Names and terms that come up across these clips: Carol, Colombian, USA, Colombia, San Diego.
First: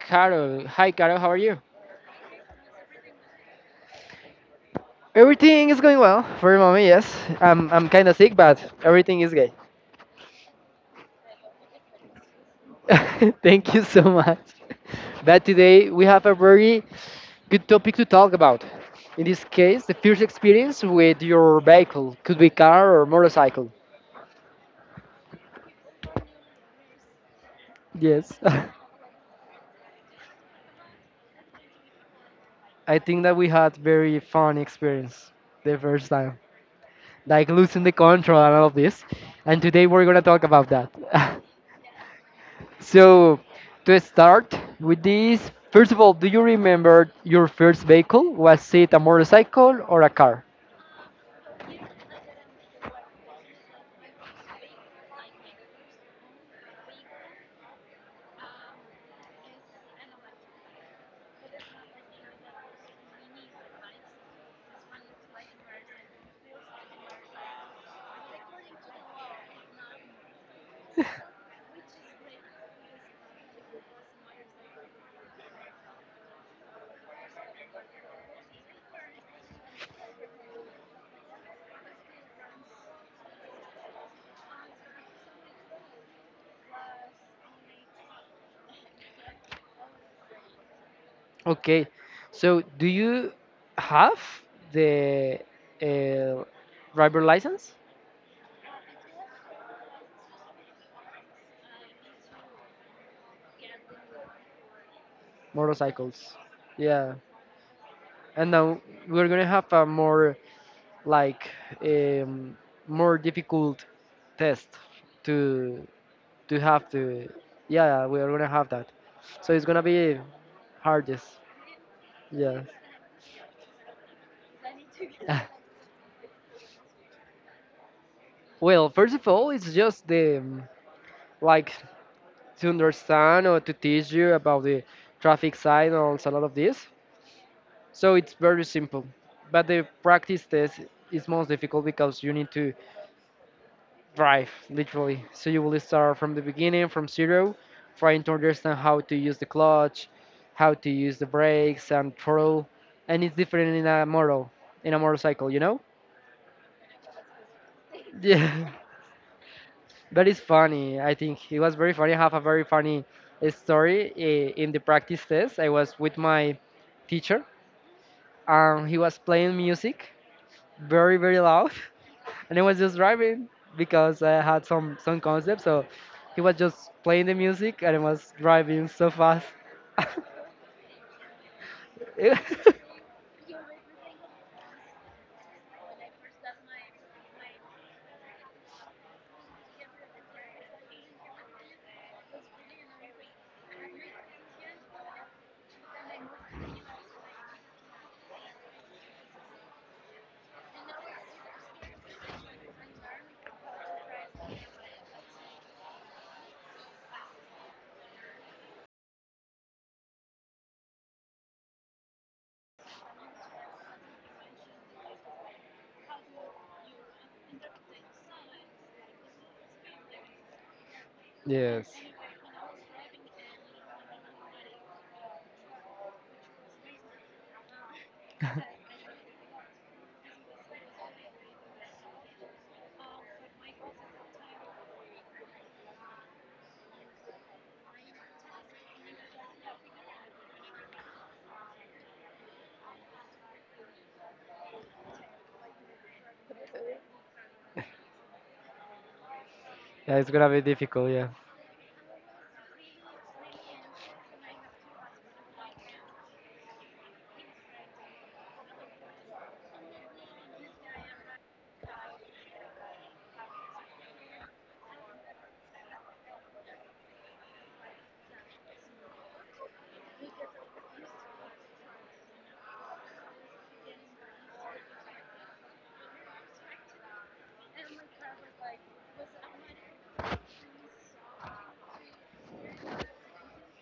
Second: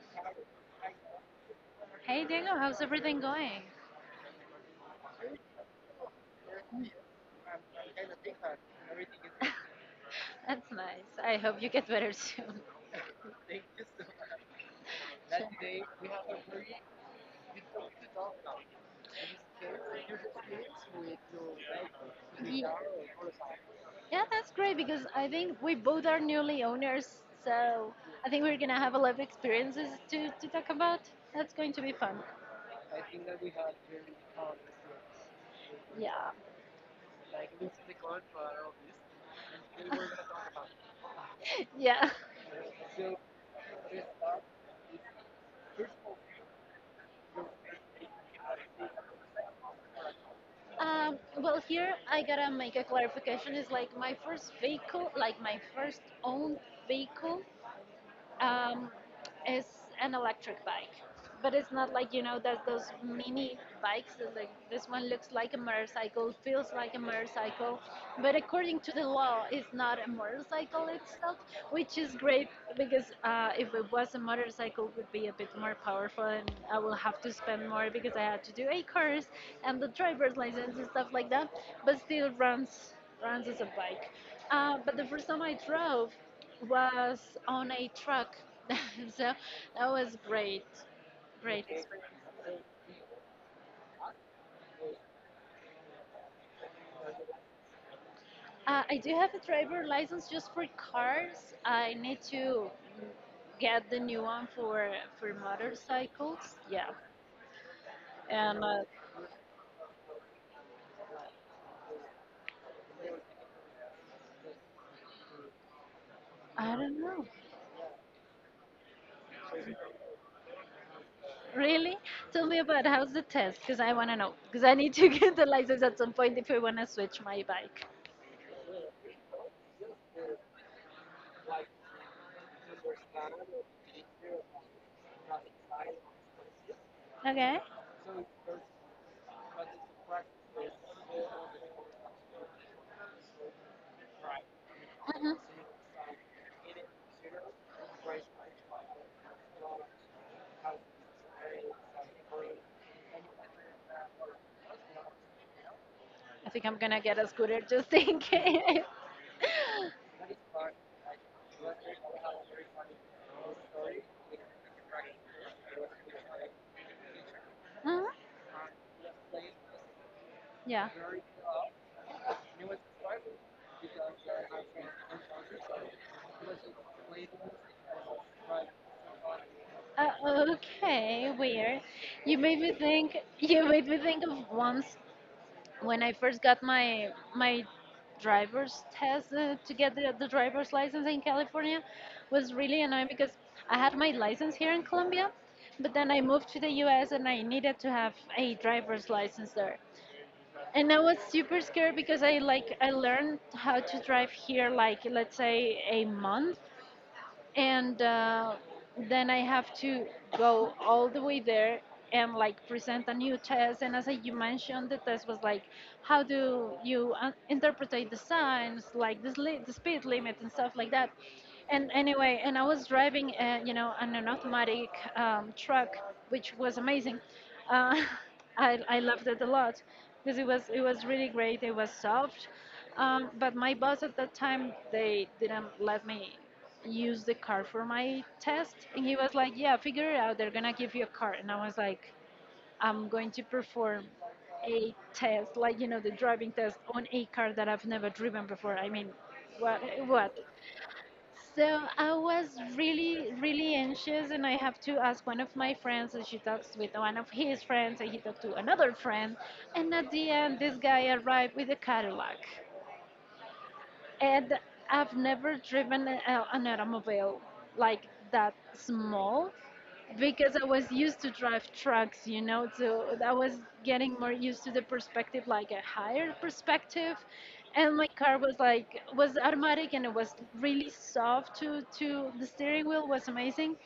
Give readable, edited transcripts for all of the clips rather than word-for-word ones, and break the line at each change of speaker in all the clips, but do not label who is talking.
Carol. Hi, Carol, how are you?
Hey Diego, how's everything going?
Everything is going well for the moment, yes. I'm kind of sick, but everything is good.
That's nice. I hope you get better soon.
Thank you so much. But today we
Sure.
have a very good topic to talk about. In this case, the first experience with your vehicle could be
Ye-
car or motorcycle.
Yeah, that's great because I think we both are newly owners, so I
Yes.
think we're gonna have a lot of experiences to talk about. That's going to be fun.
I think that we had very fun experience the first
Yeah.
time, like losing the control and all of this. And today we're gonna talk about that.
Yeah.
So, to start with this, first of all, do you remember your first vehicle? Was it a motorcycle or a car?
Well, here I gotta make a clarification. It's like my first vehicle, like my first owned vehicle um, is an electric bike, but it's not like you know that those mini bikes. It's like this one looks like a motorcycle, feels like a motorcycle, but according to the law, it's not a motorcycle itself, which is great because if it was a motorcycle, it would be a bit more powerful, and I will have to spend more because I had to do a course and the driver's license and stuff like that. But still runs as a bike. But the first time I drove, was on a truck. So that was great, great. Okay.
Okay,
Experience.
so do you have the uh, driver license?
I do have a driver license just for cars. I need to get the new one for
Motorcycles,
motorcycles. Yeah,
yeah. And
and
now we're gonna have a more like, um, more difficult test to to
I
have
don't know.
to, yeah, yeah, we are gonna have that, so it's gonna be hardest.
Really? Tell me
Yes.
about how's the test, because I want to know. Because I need to get the license at some point if I want to switch my bike.
Well, first of all, it's just the, like, to understand or to teach you about the traffic signals and all of this,
Okay.
so it's very simple. But the practice test is most difficult because you need to drive literally,
Mhm.
so you will start from the beginning from zero, trying to understand how to use the clutch, how to use the brakes and throttle. And it's different in a motor, in a motorcycle.
I think I'm gonna get a scooter just in
Yeah,
case.
but it's funny. I think it was very funny. I have a very funny, story. In the practice test I was with my teacher,
Uh huh.
and he was playing music
Yeah.
very, very loud. And he was just driving because I had some concept. So he was just playing the music and he was driving so fast.
Uh, okay, weird. You made me
It-
think. You made me think of once when I first got my driver's test to get the driver's license in California was really annoying because I had my license here in Colombia, but then I moved to the U.S. and I needed to have a driver's license there. And I was super scared because I like I learned how to drive here like let's say a month and then I have to go all the way there and like present a new test. And as you mentioned, the test was like, how do you interpret the signs, like the speed limit and stuff like that.
yes,
And anyway, and I was driving, you know, on an automatic truck, which was amazing. Uh, I loved it a lot because it was really great. It was soft, but my boss at that time they didn't let me use the card for my test and he was like, yeah, figure it out, they're gonna give you a card. And I was like, I'm going to perform a test like, you know, the driving test on a car that I've never driven before. I mean, what
yeah, it's
what
gonna be difficult. Yeah.
So I was really, really anxious and I have to ask one of my friends and she talks with one of his friends and he talked to another friend, and at the end this guy arrived with a Cadillac. And I've never driven an automobile like that small because I was used to drive trucks, you know, so I was getting more used to the perspective, like a higher perspective. And my car was like was automatic and it was really soft to the steering wheel was amazing.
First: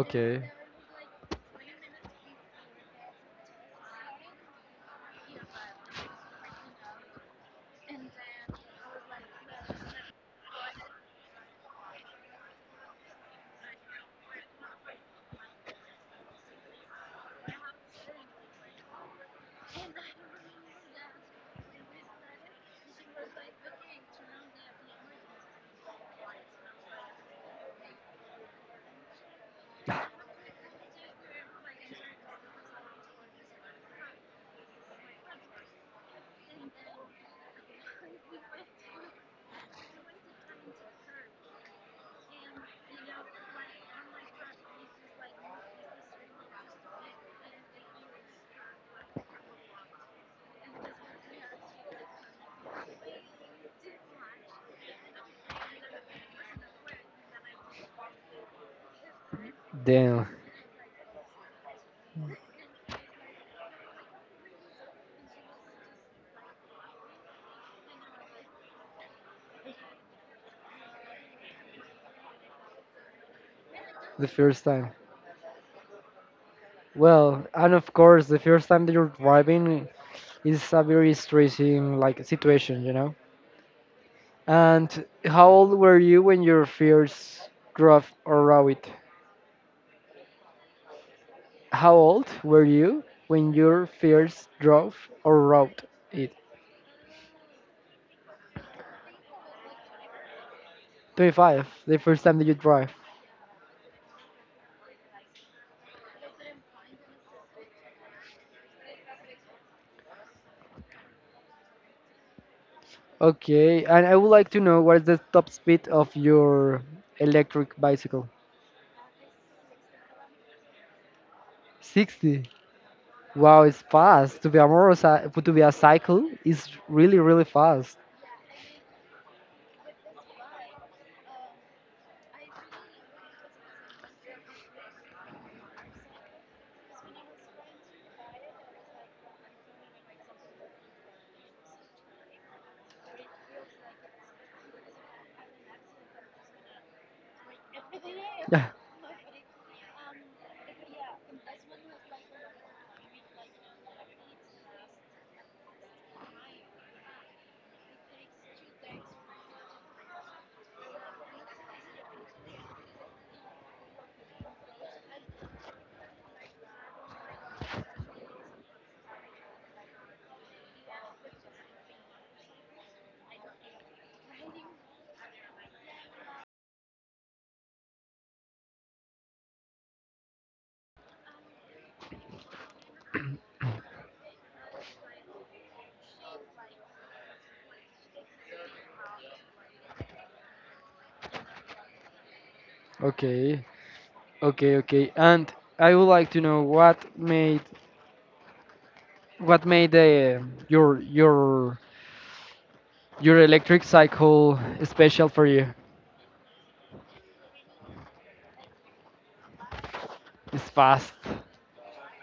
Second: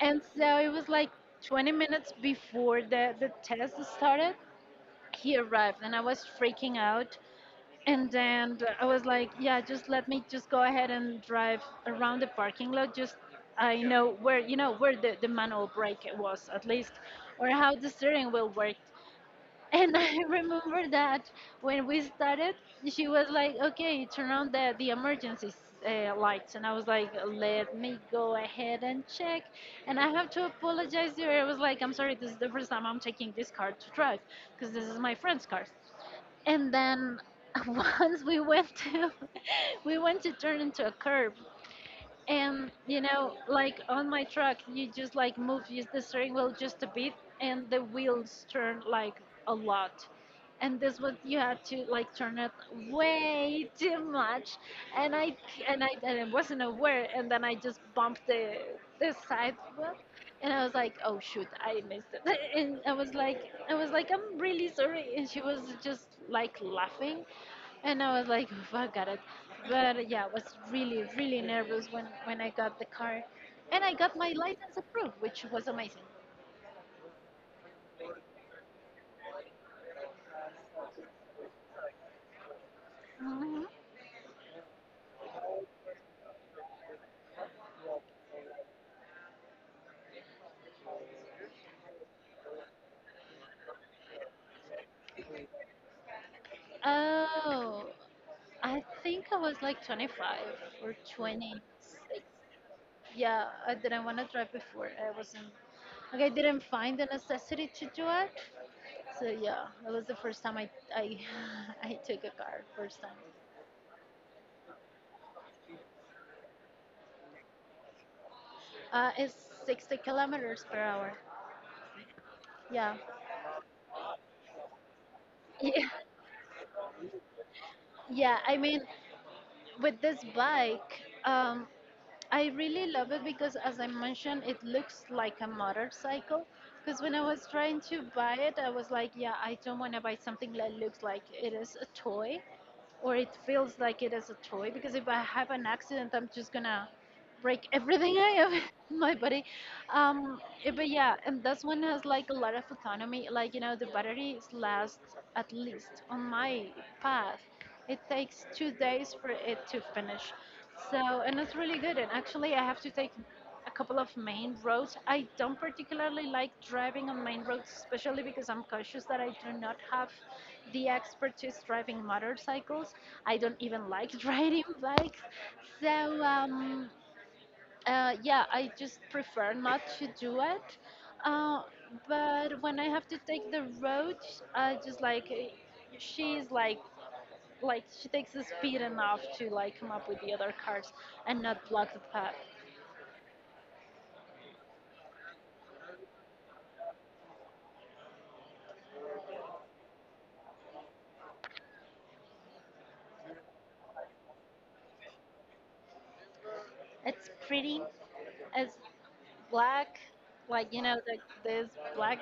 And so it was like 20 minutes before the test started, he arrived and I was freaking out and then I was like, yeah, just let me just go ahead and drive around the parking lot. Just I know where, you know where the manual brake was, at least, or how the steering wheel worked. And I remember that when we started, she was like, "Okay, turn on the emergency lights," and I was like, "Let me go ahead and check." And I have to apologize to her. I was like, "I'm sorry, this is the first time I'm taking this car to drive because this is my friend's car." And then once we went to we went to turn into a curb, and you know, like on my truck, you just like move use the steering wheel just a bit, and the wheels turn like a lot. And this one, you had to like turn it way too much, and I wasn't aware, and then I just bumped the side wheel,
Damn,
and I was like, oh shoot, I missed it. And I was like, I'm really sorry, and she was just like laughing, and I was like, "Oof, I got it." But yeah, I was really, really nervous when I got the car. And I got
the
my
first
license
time.
approved, which was amazing.
Well, and of course, the first time that you're driving is a very stressing like situation.
Mhm.
And how old were you when your first drove or rode it? How old were you when your first drove or rode it?
Oh, I think I was like 25 or
25, the
26.
first time that you drive.
Yeah, I didn't want to drive before. I wasn't, like, I didn't find the necessity to do it. So yeah, that was the first time I, I took a car, first time.
Okay, and I would like to know, what is the top speed of your electric bicycle?
It's 60 kilometers per hour.
60.
Yeah.
Wow, it's fast. To be a motorcycle, to be a
Yeah.
cycle is really, really fast.
Yeah, I mean, with this bike, I really love it because, as I mentioned, it looks like a motorcycle. Because when I was trying to buy it, I was like, yeah, I don't want to buy something that looks like it is a toy or it feels like it is a toy because if I have an accident, I'm just gonna break everything I have
Yeah.
in my body. But yeah, and this one has like a lot of autonomy. Like you know, the batteries last at least on my path. It takes 2 days for it to finish. So and it's really good. And actually, I have to take a couple of main roads. I don't particularly like driving on main roads, especially because I'm cautious that I do not have the expertise driving motorcycles. I don't even like riding bikes. So, yeah, I just prefer not to do it. Uh, but when I have to take the road, I just like, she's like, like she takes the speed enough to like come up with the other cars and not block the path.
Okay, okay, okay. And I would like to know, What made the your your your electric cycle special for you?
It's pretty. It's black,
It's
like you know,
fast.
like this black,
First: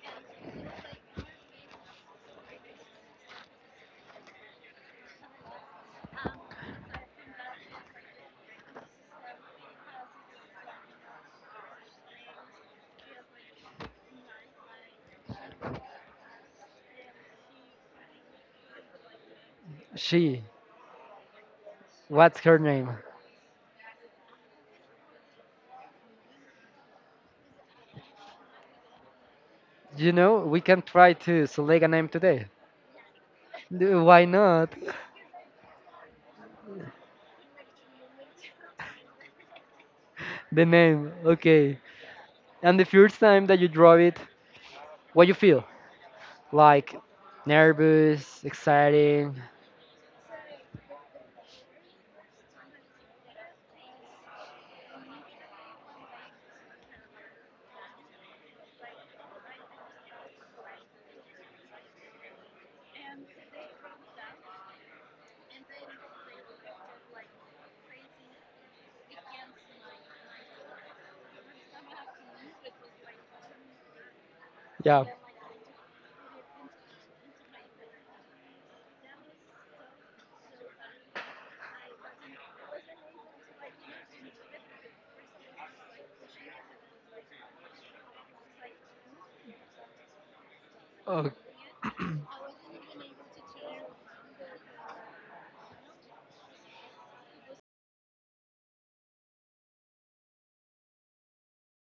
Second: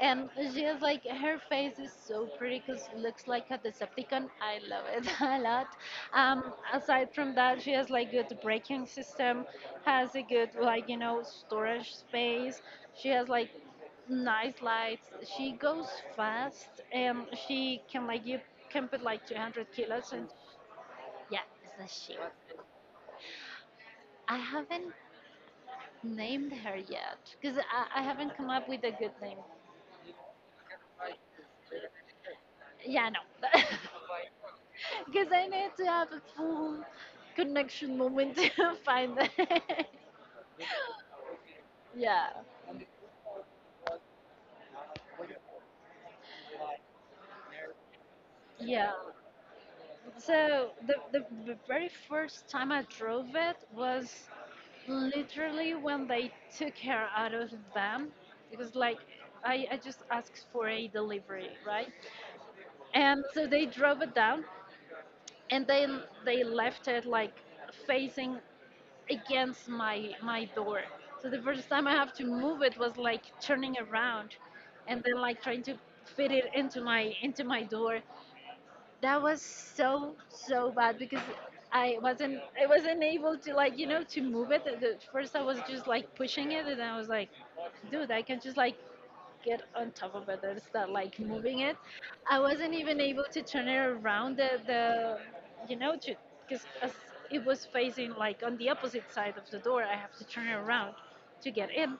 and she is like her face is so pretty because looks like a Decepticon. I love it a lot. Aside from that, she has like good braking system, has a good like you know storage space. She has like nice lights. She goes fast, and she can like you can put like 200 kilos, and
She.
yeah, it's a she.
What's her name?
I haven't named her yet because I haven't come up with a good name.
We can try to select a name today.
Yeah, no.
Why not?
Because I need to have a full connection moment to find it.
The name. Okay.
Yeah.
And the first time that you draw it, what you feel? Like nervous,
Yeah.
exciting.
So the very first time I drove it was literally when they took her out of the van. It was like I just asked for a delivery, right? And so they drove it down and they left it like facing against my door. So the first time I have to move it was like turning around and
Yeah.
then like trying to fit it into my door. That was so so bad because I wasn't able to like you know to move it. At the- first I was just like pushing it and I was like dude I can just like get on top of it and start like
Oh,
moving it. I wasn't even able to turn it around the you know, to because as it was facing like on the opposite side of the door, I have to turn it around to get in.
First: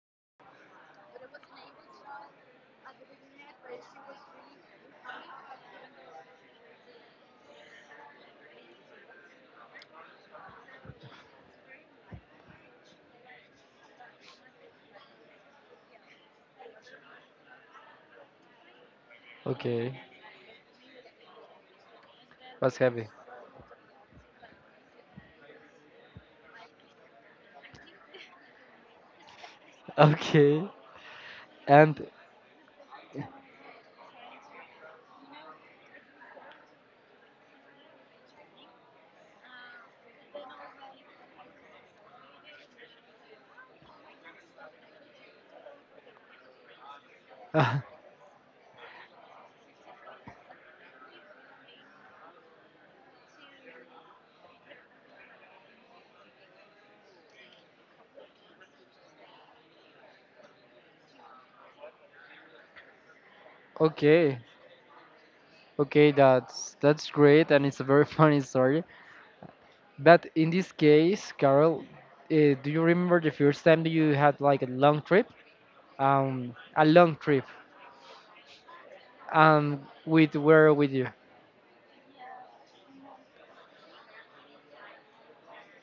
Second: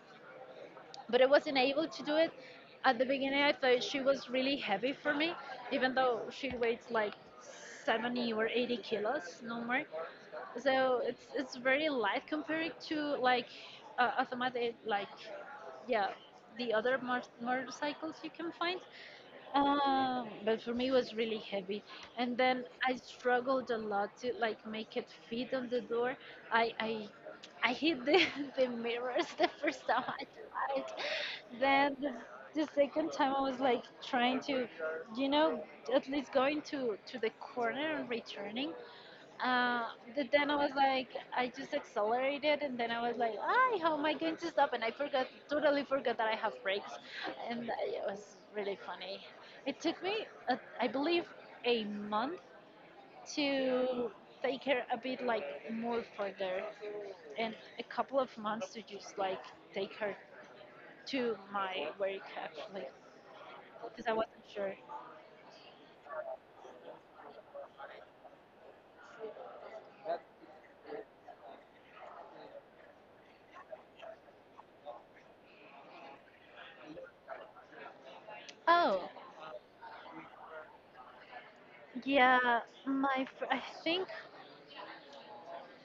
But I wasn't able to do it. At the beginning, I thought she was really heavy for me, even though she weighs like 70 or 80 kilos, no more. So it's very light compared to like automatic like yeah the other motorcycles you can find.
okay.
But for me it was really heavy and then
What's
I
heavy?
struggled a lot to like make it fit on the door. I i i hit the mirrors the first time I
Okay.
tried. Then
And
the second time I was like trying to you know at least going to the corner and returning, uh, but then I was like, I just accelerated, and then I was like, "Ay, how am I going to stop?" And I forgot, totally forgot that I have brakes, and it was really funny. It took me, I believe, a month to take her a bit like more further, and a couple of months to just like take her to my work actually, because I
okay.
wasn't sure.
Okay, that's great, and it's a very funny story. But in this case, Carol, do you remember the first time that you had like a long trip,
Oh,
with where with you,
yeah, I think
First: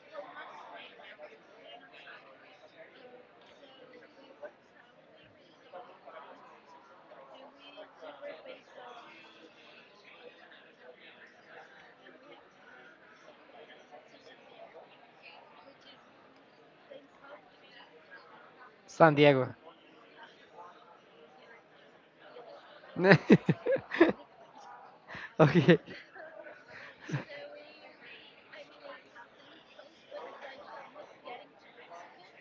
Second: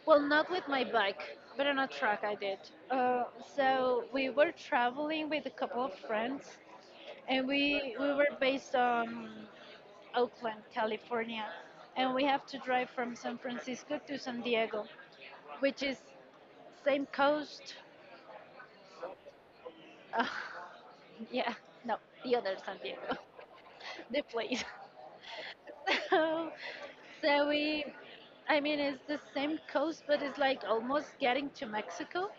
well, not with my bike, but on a truck I did. Uh, so we were traveling with a couple of friends, and we were based on Oakland, California, and we have to drive from San Francisco to San Diego, which is same coast.
San Diego?
Uh, yeah, no, the other San Diego, the place.
Okay,
So, so we, I mean, it's the same coast, but it's like almost getting to Mexico.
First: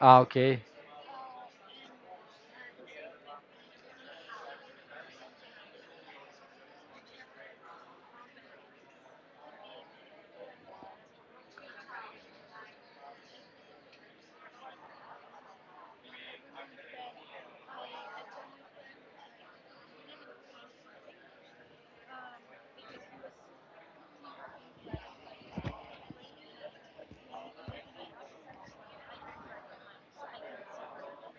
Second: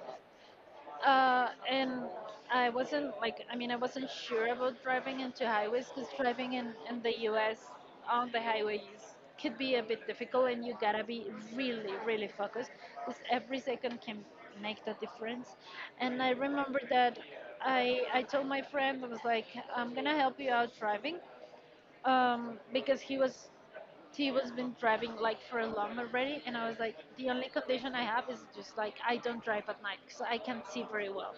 ah, okay,
And I wasn't like, I mean, I wasn't sure about driving into highways because driving in the US on the highways could be a bit difficult, and you gotta be really, really focused because every second can make the difference. And I remember that I told my friend, I was like, I'm gonna help you out driving, because he was been driving like for a long already, and I was like, the only condition I have is just like I don't drive at night because I can't see very well.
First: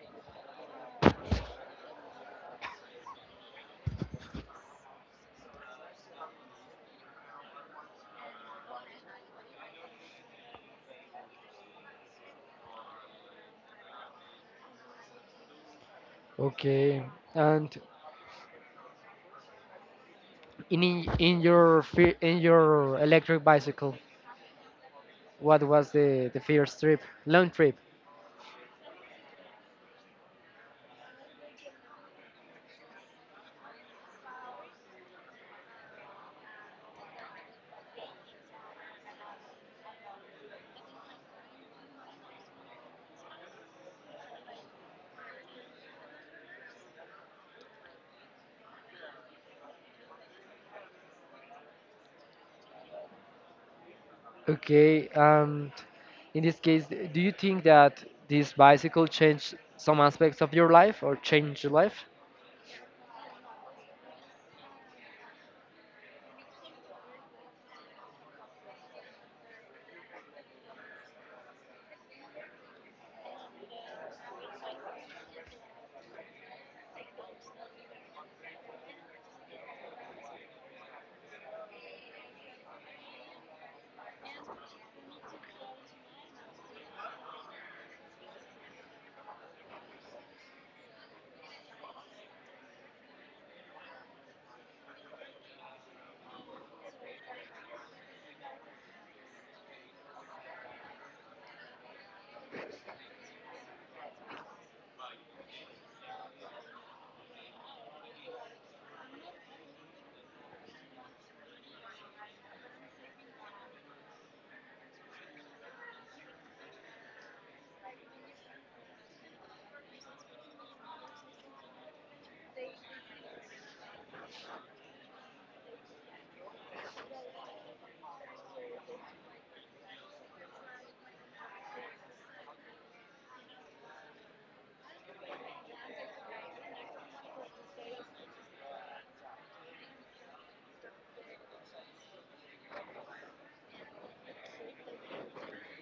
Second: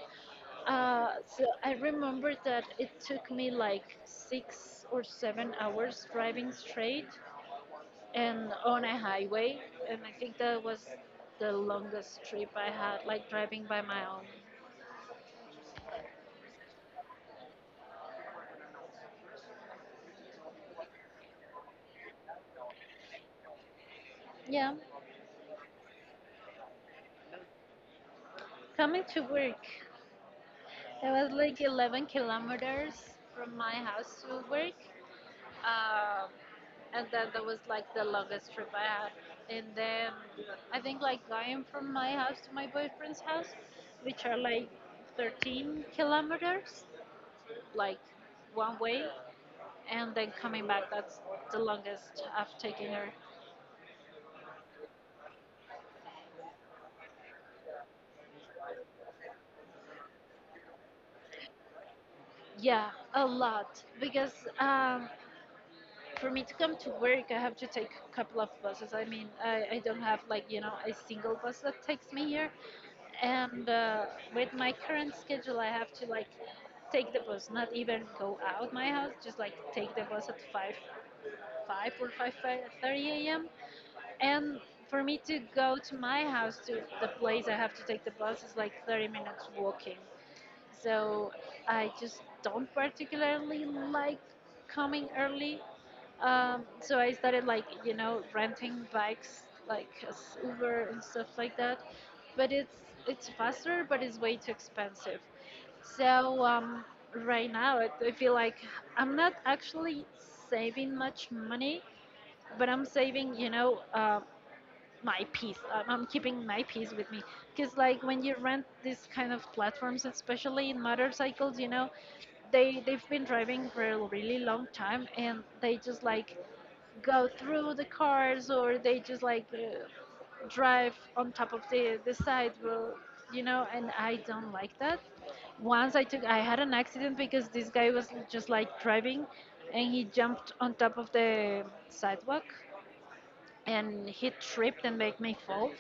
So I remember that it took me like 6 or 7 hours driving straight and on a highway, and I think that was the longest trip I had, like driving by my own.
okay. And in your electric bicycle,
Yeah,
what was the first trip, long trip?
coming to work, it was like 11 kilometers from my house to work. Um, and then that was like the longest trip I had. And then I think like going from my house to my boyfriend's house, which are like 13 kilometers, like one way, and then coming back, that's the longest I've taken her.
Okay, and in this case, do you think that this bicycle changed some aspects of your life or changed your life?
Yeah, a lot because, um, for me to come to work, I have to take a couple of buses. I mean, I don't have like, you know, a single bus that takes me here. And with my current schedule, I have to like take the bus, not even go out my house, just like take the bus at 5, 5 or 5:30 a.m. And for me to go to my house to the place I have to take the bus is like 30 minutes walking. So I just don't particularly like coming early. So I started like, you know, renting bikes like as Uber and stuff like that. But it's faster, but it's way too expensive. So right now I feel like I'm not actually saving much money, but I'm saving, you know, my peace. I'm keeping my peace with me, because like when you rent these kind of platforms, especially in motorcycles, you know, they've been driving for a really long time and they just like go through the cars, or they just like drive on top of the sidewalk, you know, and I don't like that. Once I took I had an accident because this guy was just like driving and he jumped on top of the sidewalk and he tripped and, like, made me fall.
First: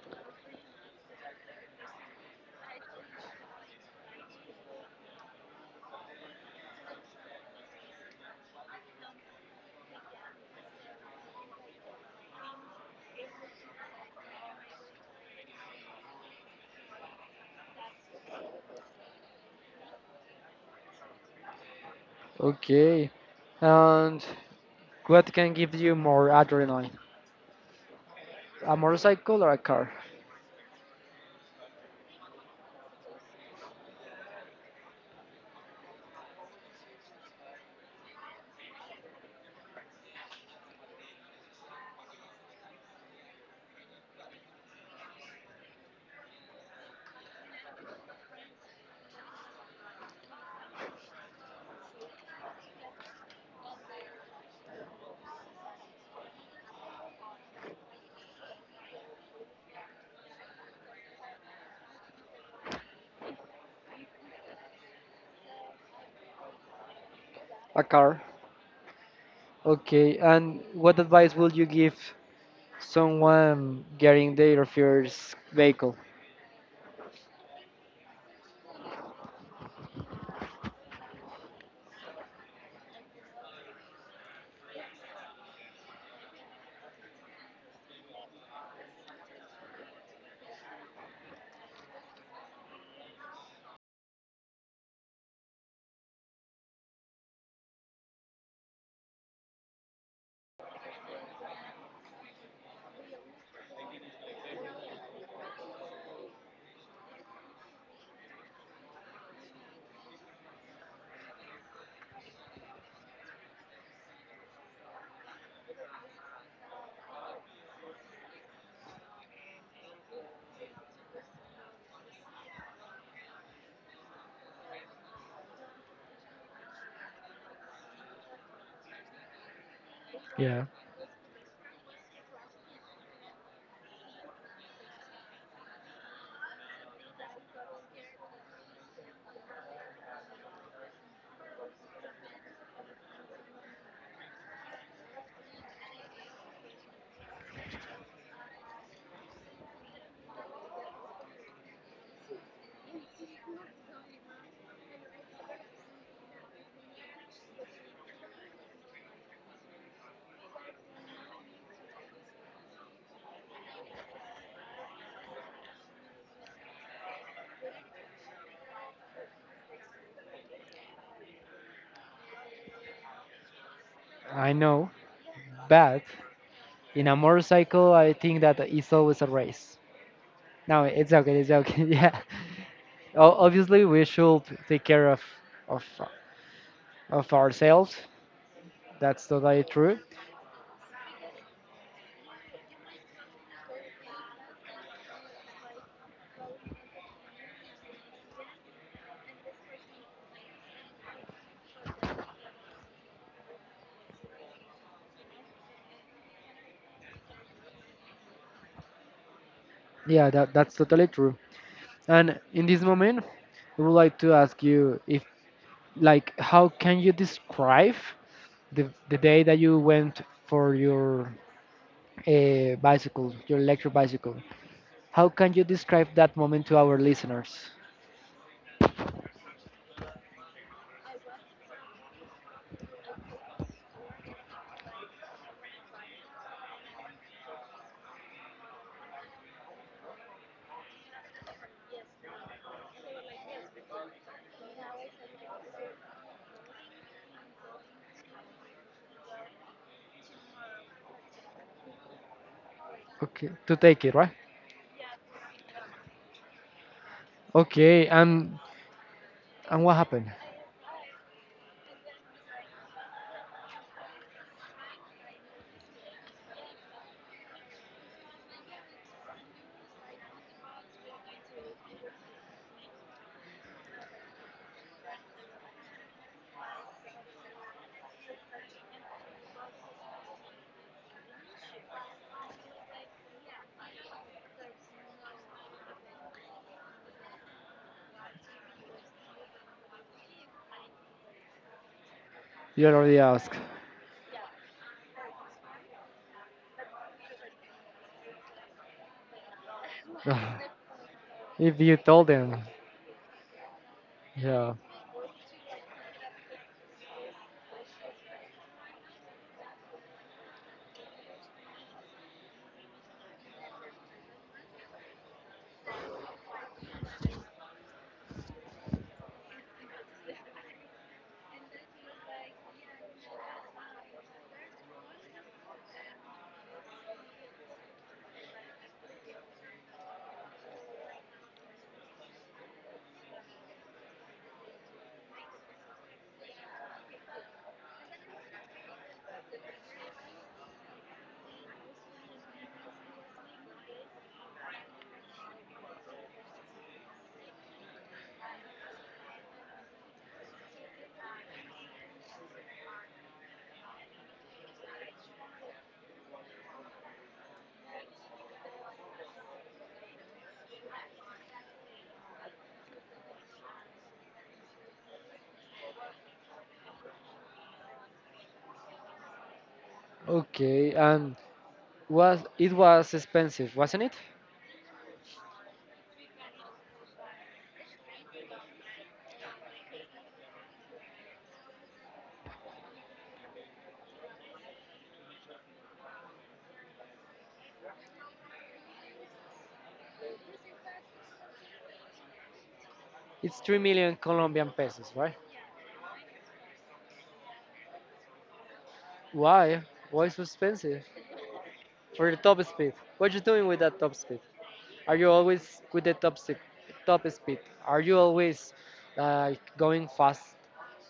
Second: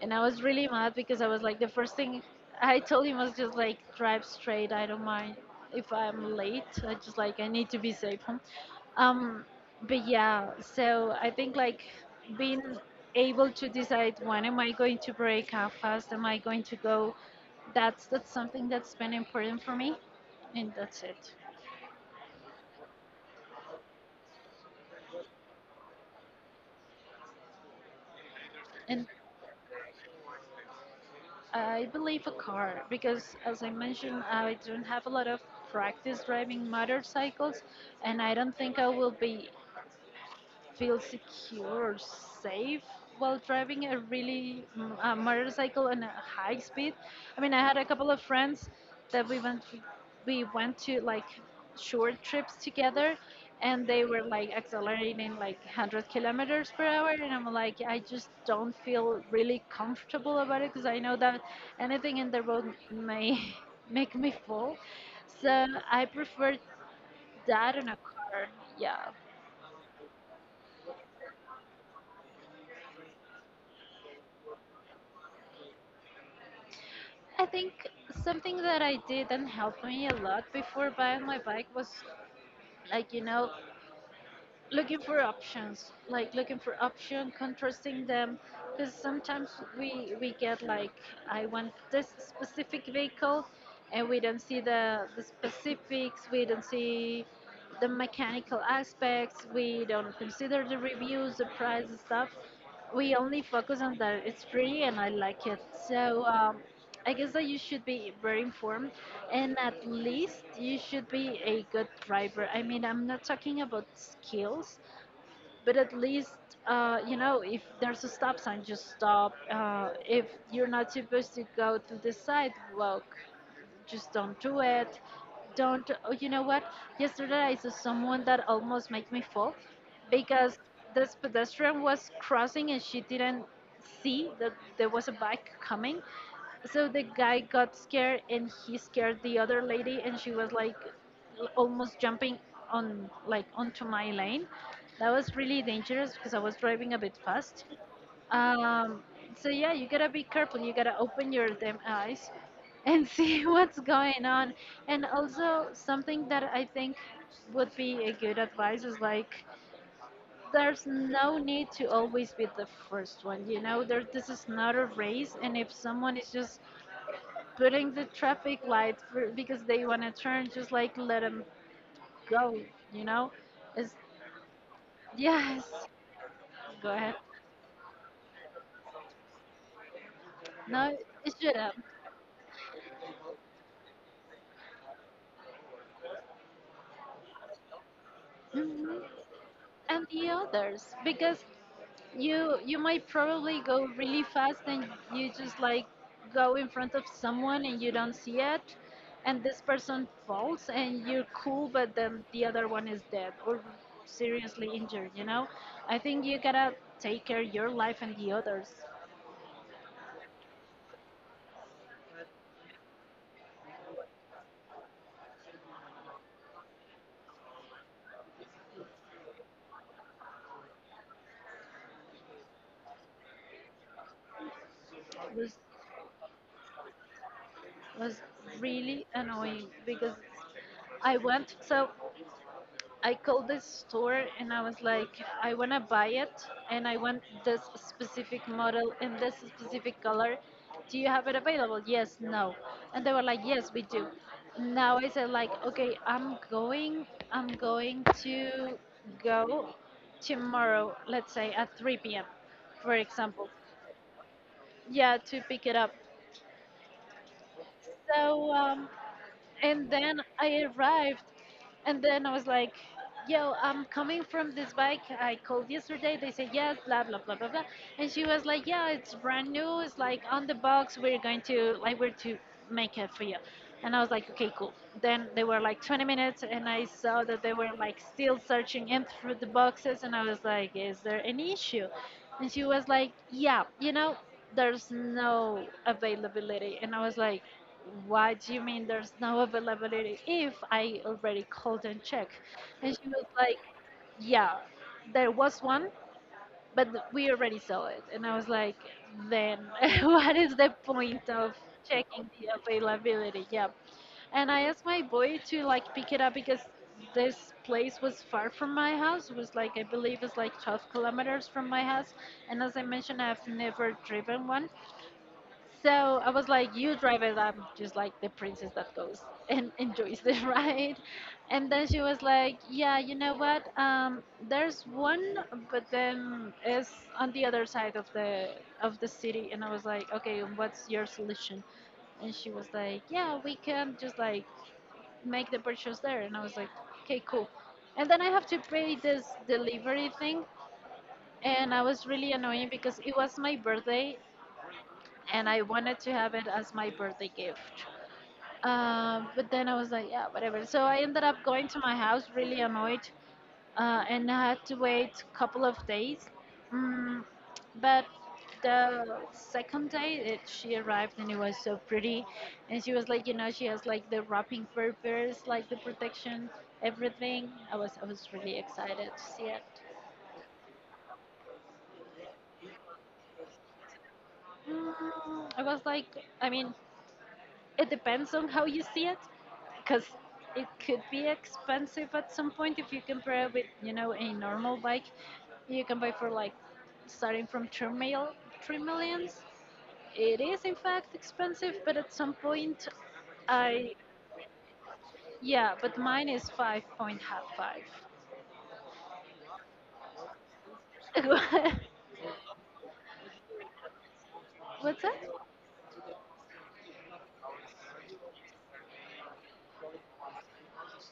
And I was really mad because I was like, the first thing I told him was just like, drive straight. I don't mind if I'm late. I just like, I need to be safe home. Um, but yeah, so I think like being able to decide when am I going to break, how fast am I going to go, that's something that's been important for me, and that's it.
Okay. And what can give you more adrenaline? A
And
motorcycle or a car?
I believe a car because, as I mentioned, I don't have a lot of practice driving motorcycles, and I don't think I will be feel secure, safe while driving a really a motorcycle on a high speed. I mean, I had a couple of friends that we went to like short trips together, and they were like accelerating like 100 kilometers per hour, and I'm like, I just don't feel really comfortable about it because I know that anything in the road may make me fall. So I prefer that
A
in a
car.
car. Yeah.
Okay. And what advice would you give someone getting their first vehicle?
I think something that I did and helped me a lot before buying my bike was like, you know, looking for options, like looking for option, contrasting them, because sometimes we get like, I want this specific vehicle, and we don't see the specifics, we don't see the mechanical aspects, we don't consider the reviews, the price, and stuff. We only focus on that it's pretty and I like it. So I guess that you should be very informed, and at least you should be a good driver. I mean, I'm not talking about skills, but at least you know, if there's a stop sign just stop. If you're not supposed to go to the sidewalk, just don't do it. Don't Oh, you know what, yesterday I saw someone that almost made me fall, because
Yeah,
this pedestrian was crossing and she didn't see that there was a bike coming, so the guy got scared and he scared the other lady, and she was like almost jumping on, like, onto my lane. That was really dangerous because I was driving a bit fast. Um, so yeah, you gotta be careful. You gotta open your damn eyes and see what's going on. And also something that I think would be a good advice is like, there's no need to always be the first one. You know, there this is not a race, and if someone is just putting the traffic light for, because they want to turn, just like let them grow, you know? It's,
I know,
yes,
but
go
in
ahead.
a motorcycle, I think that it's always a race. No,
No,
it's
it
okay. It's
shouldn't.
okay. Yeah. Obviously, we should take care of of ourselves.
Hmm.
That's totally true.
And the others, because you might probably go really fast, and you just like go in front of someone and you don't see it, and this person falls and you're cool, but then the other one is dead or seriously injured, you know. I think you gotta take care of your life and the others.
Yeah, that's totally true. And in this moment, I would like to ask you if, like, how can you describe the day that you went for your, bicycle, your electric bicycle? How
It
can
was
you describe that moment to our listeners?
was really annoying because I went, so I called this store and I was like, I want to buy it and I want this specific model in this specific color. Do you have it available? Yes, no. And they were like, yes, we do. Now I said like, okay, I'm going to go tomorrow, let's say at 3 p.m., for example.
Okay, to take it, right?
Yeah, to pick it up.
Okay,
So
and
um,
and
and
what
then
happened?
I arrived, and then I was like, "Yo, I'm coming from this bike. I called yesterday. They said yes, blah blah blah blah blah." And she was like, "Yeah, it's brand new. It's like on the box. We're to make it for you." And I was like, "Okay, cool." Then they were like 20 minutes, and I saw that they were like still searching in through the boxes, and I was like, "Is there any issue?" And she was like, "Yeah, you know." There's no availability, and I was like, what do you mean there's no availability if I already called and checked?
You
And she
already
was like,
asked.
yeah, there was one, but we already saw it. And I was like, then what is the point of
If you told
checking the
them,
availability? Yeah. And I
yeah,
asked my boy to like pick it up because this place was far from my house. It was like, I believe it's like 12 kilometers from my house. And as I mentioned, I've never driven one. So I was like, you drive it. I'm just like the princess that goes and enjoys the ride. And then she was like, yeah, you know what? There's one, but then it's on the other side of the city. And I was like, okay, and what's your solution? And she was like, yeah, we can just like make the purchase there. And I was like, okay, cool. And then I have to pay this delivery thing. And I was really annoying because it was my birthday and I wanted to have it as my birthday gift. But then I was like, yeah, whatever. So I ended up going to my house really annoyed, and I had to wait a couple of days. Mm, but the second day it, she arrived and it was so pretty, and she was like, you know, she has like the wrapping papers, like the protection, everything. I was really excited to see it.
okay. And was it was expensive, wasn't it?
I was like, I mean, it depends on how you see it because it could be expensive at some point if you compare it with, you know, a normal bike you can buy for like starting from 3 millions. It is in fact expensive, but at some point
It's three
I
million Colombian pesos, right?
yeah, but mine is 5.5.
Why? Why so expensive for the top speed? What you doing with that top speed?
What's that?
Are you always with the top speed? Top speed? Are you always like going fast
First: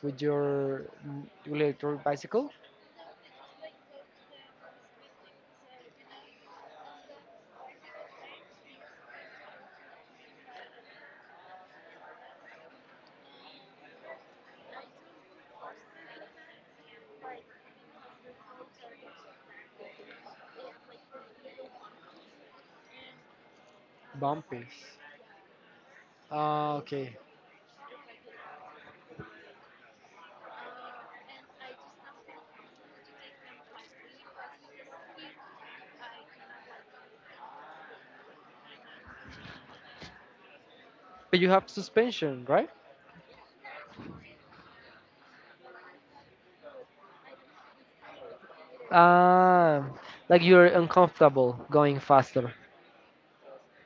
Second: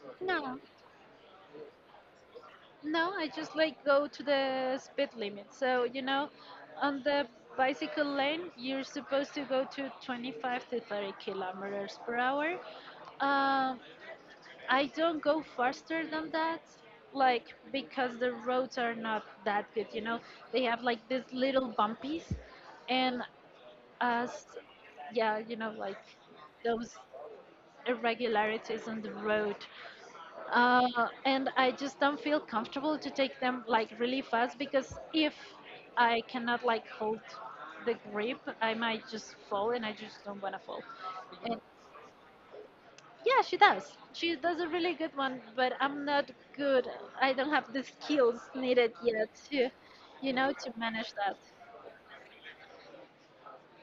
with
No
your, electric bicycle?
No, I just like go to the speed limit. So, you know, on the bicycle lane, you're supposed to go to 25 to 30 kilometers per hour. Um, I don't go faster than that, like because the roads are not that good, you know. They have like these little bumpies and as
Bumpy.
yeah, you know, like
Ah,
those
okay.
irregularities on the road, and I just don't feel comfortable to take them like really fast because if I cannot like hold the grip, I might just fall, and I just don't want to fall.
But you
And
have suspension, right?
yeah, she does. She does a really good one, but I'm not good. I don't have the skills needed yet to,
Ah,
you
like
know,
you're
to manage that.
uncomfortable going faster.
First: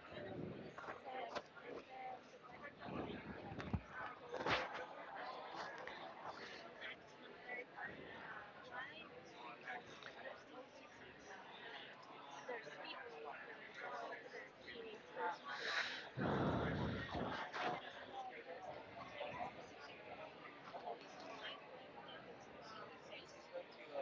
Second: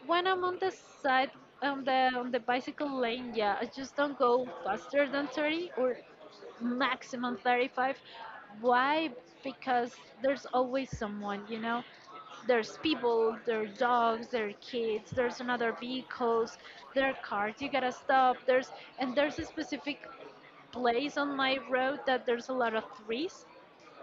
When I'm on the side, on the bicycle lane, yeah, I just don't go faster than 30 or maximum 35. Why? Because there's always someone, you know. There's people, there are dogs, there are kids, there's another vehicles, there are cars you gotta stop, there's, and there's a specific place on my road that there's a lot of trees,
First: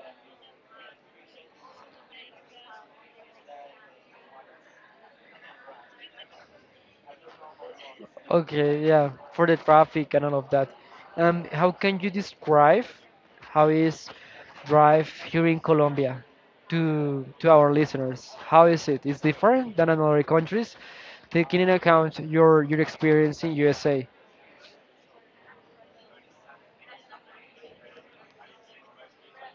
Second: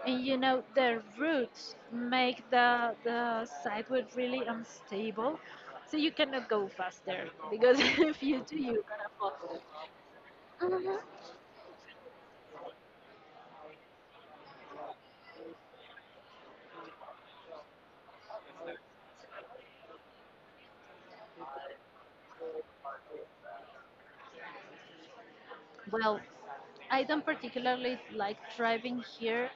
and you know, the roots make the sidewalk really unstable, so you cannot go faster because if you do, you're
Okay,
gonna
yeah, for the
fall.
traffic and all of that.
Mhm.
How can you describe how is drive here in Colombia to our listeners? How is it? It's different than in other countries, taking in account your experience in USA.
Well, I don't particularly like driving here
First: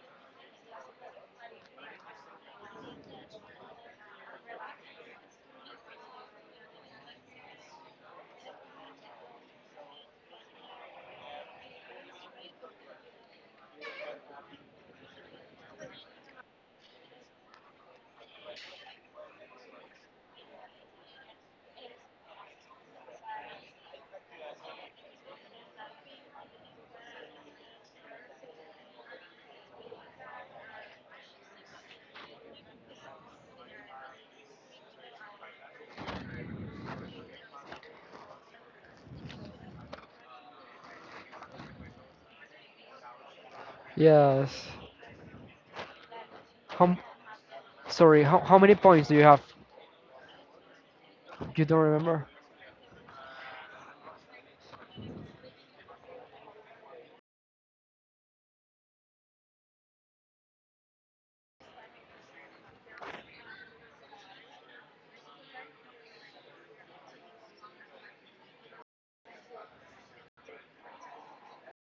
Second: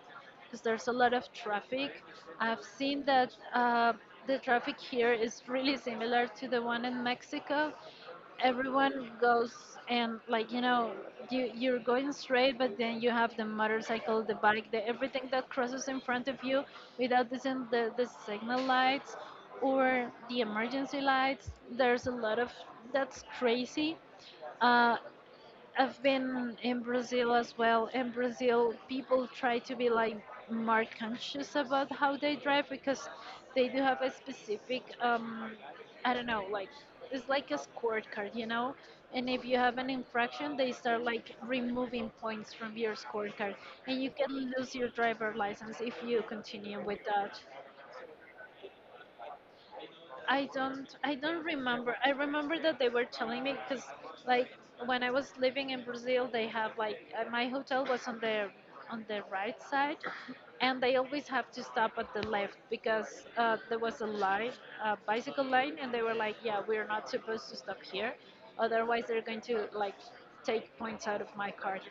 because there's a lot of traffic. I've seen that the traffic here is really similar to the one in Mexico. Everyone goes, and like you know, you're going straight, but then you have the motorcycle, the bike, the everything that crosses in front of you without the the signal lights or the emergency lights. There's a lot of, that's crazy. Uh, I've been in Brazil as well. In Brazil, people try to be like more conscious about how they drive because they do have a specific, I don't know, like it's like a scorecard, you know. And if you have an infraction, they start like removing points from your scorecard, and you
Yes.
can lose your driver license if you continue
How,
with that.
sorry, how many points do you have?
I don't
You don't
remember. I
remember?
remember that they were telling me because, like, when I was living in Brazil, they have like my hotel was on the right side, and they always have to stop at the left because there was a line, a bicycle line, and they were like, yeah, we're not supposed to stop here, otherwise they're going to like take points out of my card.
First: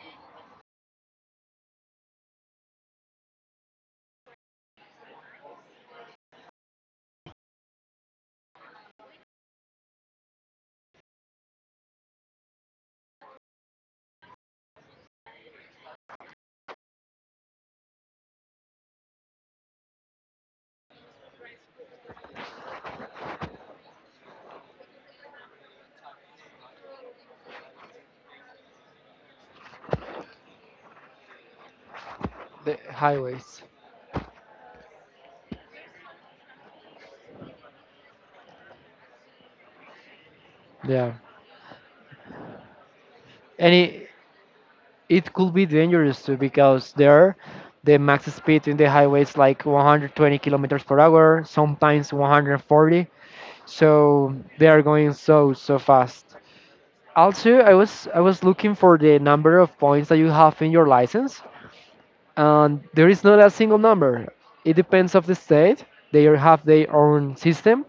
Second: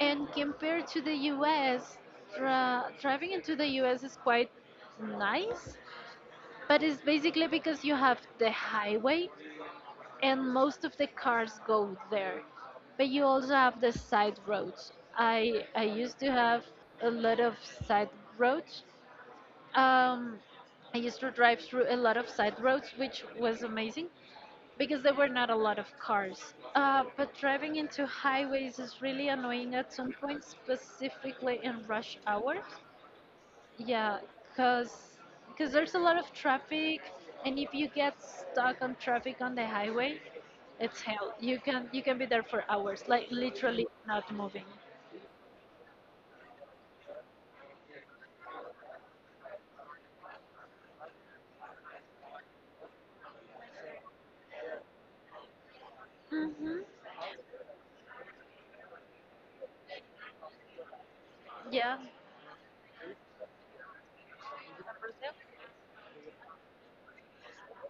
And compared to the U.S., driving into the U.S. is quite nice, but it's basically because you have the highway and most of the cars go there. But you also have the side roads. I used to have a lot of side roads. Um, I used to drive through a lot of side roads, which was amazing because there were not a lot of cars. But driving into highways is really annoying at some point, specifically in rush hours,
The highways.
yeah, cause there's a lot of traffic, and if you get stuck on traffic on the highway, it's
Yeah.
hell. You can be there for hours, like literally
Any
not moving.
it could be dangerous too because the max speed in the highway is like 120 kilometers per hour, sometimes 140, so they are going so fast.
Mhm.
Also, I was looking for the number of points that you have in your license,
Yeah.
and there is not a single number. It depends of the state. They have their own system,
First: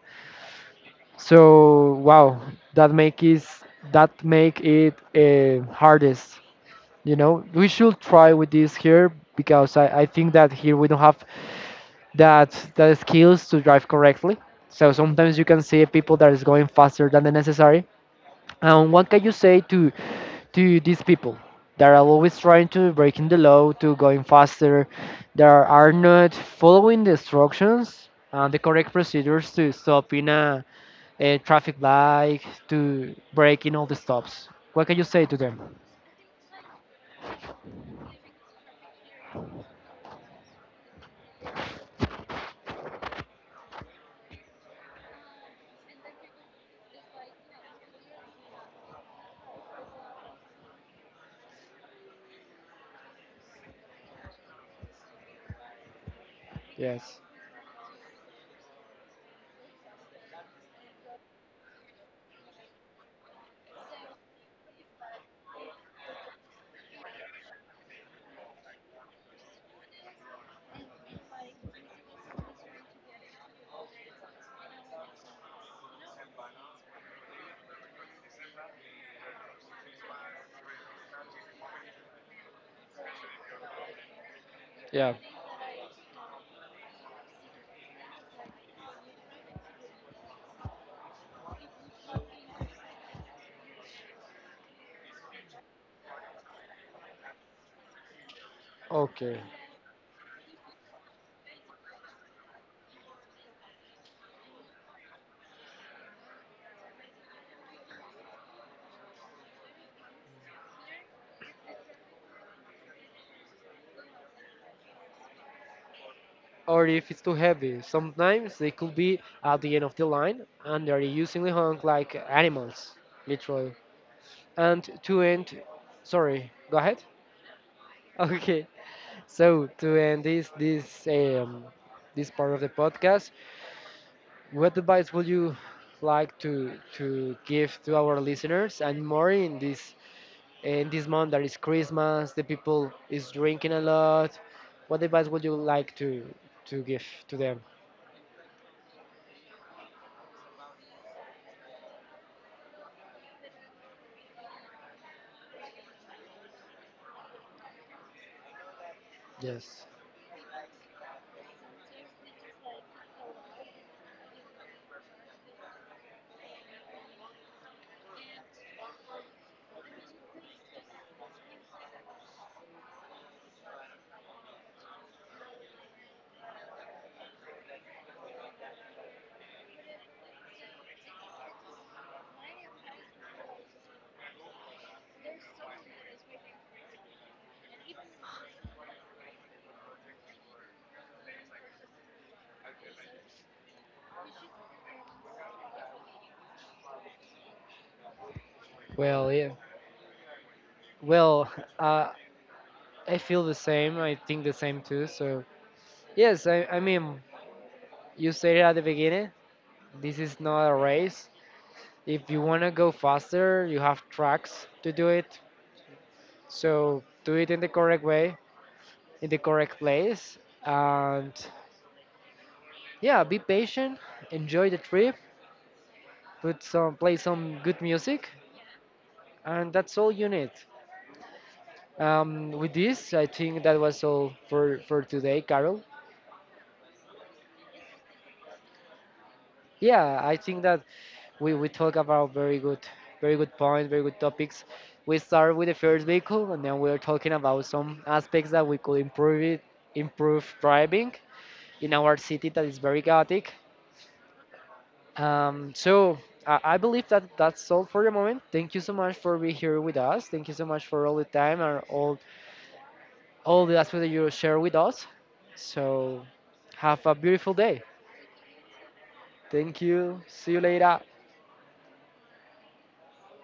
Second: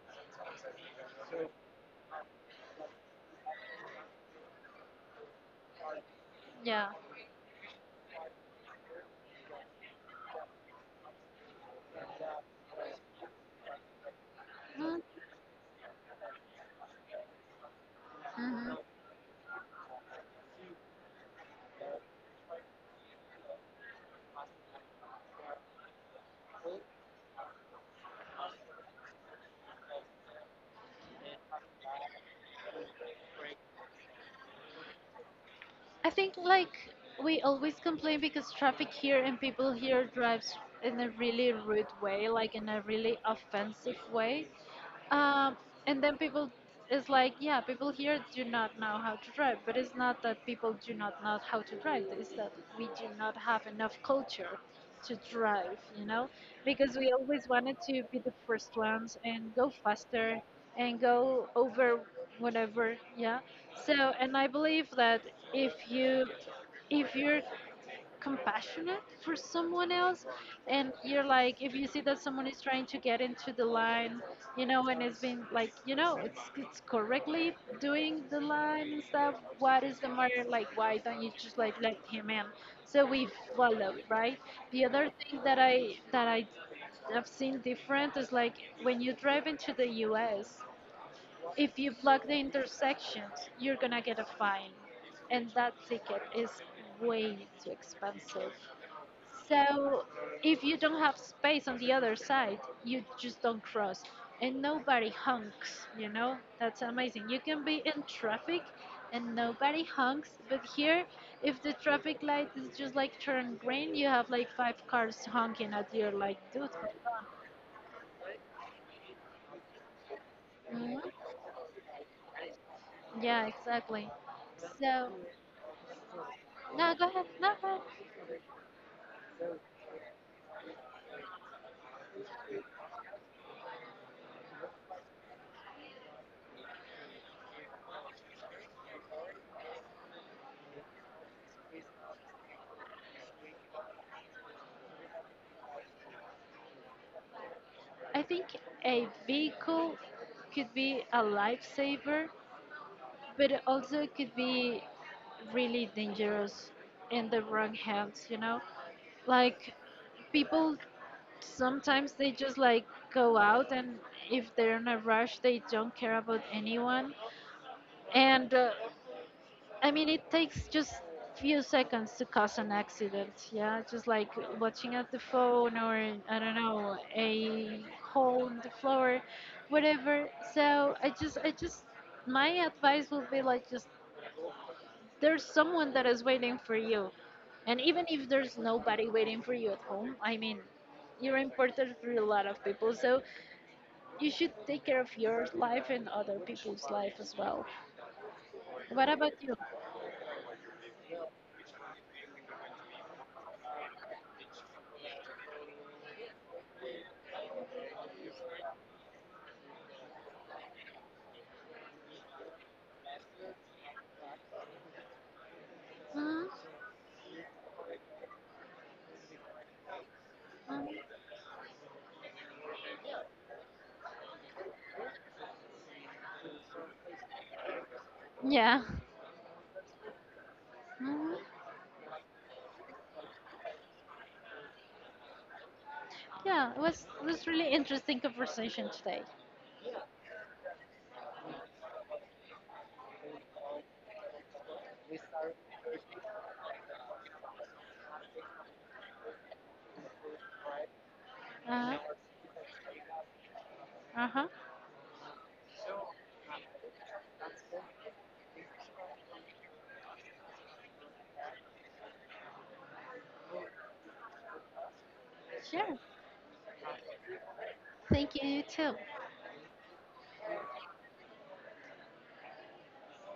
so wow. that make is that make it, hardest.
Yeah.
We should try with this here because I think that here we don't have that that skills to drive correctly. So sometimes you can see people that is going faster than the necessary.
Mm-hmm.
And what can you say to these people that are always trying to breaking the law, to going faster, that are not following the instructions and the correct procedures to stop in a traffic light, to break in all the stops? What can you say to them?
I think like we always complain because traffic here and people here drives in a really rude way, like in a really offensive way. Um, and then people is like, yeah, people here do not know how to drive, but it's not that people do not know how to drive. It's that we do not have enough culture to drive, you know, because we
Yes.
always wanted to be the first ones and go faster and go over whatever, yeah. So, and I believe that if you, if you're compassionate for someone else, and you're like, if you see that someone is trying to get into the line, you know, and it's been like, you know, it's correctly doing the line and stuff, what is the matter, like why don't you just like let him in, so we follow right. The other
Yeah.
thing that I have seen different is like, when you drive into the U.S., if you block the intersections, you're gonna get a fine, and that ticket is way too expensive.
Okay.
So, if you don't have space on the other side, you just don't cross, and nobody honks, you know? That's amazing. You can be in traffic and nobody honks, but here, if the traffic light is just like turn green, you have like five cars honking at you, like, dude,
Or if
hold
it's
on.
too heavy. Sometimes they could be at the end of the line and they're
Hmm.
usually hung like animals,
Yeah,
literally.
exactly.
And
So,
to end, sorry, go
no,
ahead.
go ahead. No, go ahead.
Okay, so to end this part of the podcast, what advice would you like to give to our listeners, and more in this month that is Christmas, the people is drinking a lot. What advice would you like to give to them?
I think a vehicle could be a lifesaver, but it also could be really dangerous in the wrong hands, you know? Like,
Yes.
people sometimes they just like go out, and if they're in a rush they don't care about anyone, and I mean, it takes just few seconds to cause an accident. Yeah, just like watching at the phone, or I don't know, a hole in the floor, whatever. So I just, my advice would be like, just, there's someone that is waiting for you, and even if there's nobody waiting for you at home, I mean, you're important for a lot of people. So you should take care of your life and other people's life as well. What
Well,
about
yeah.
you?
Well, uh, I feel the same. I think the same too. So, yes, I mean, you said it at the beginning. This is not a race. If you want to go faster, you have tracks to do it.
Mhm,
So, do it in the correct way, in the correct place.
mhm.
And yeah, be patient, enjoy the trip, play some good music,
Yeah.
and that's all you need.
Hmm.
With this, I think that was all for today, Carol.
Yeah, it was really interesting conversation today.
Yeah, I think that we talk about very good, very good points, very good topics. We start with the first vehicle, and then we're talking about some aspects that we could improve driving in
Uh
our city that is very chaotic,
huh. Uh huh.
so I believe that that's all for the moment. Thank you so much for being here with us. Thank you so much for all the time and all the aspects that you share with us,
Sure.
so have a beautiful day.
Thank you, you too.
Thank you, see you later.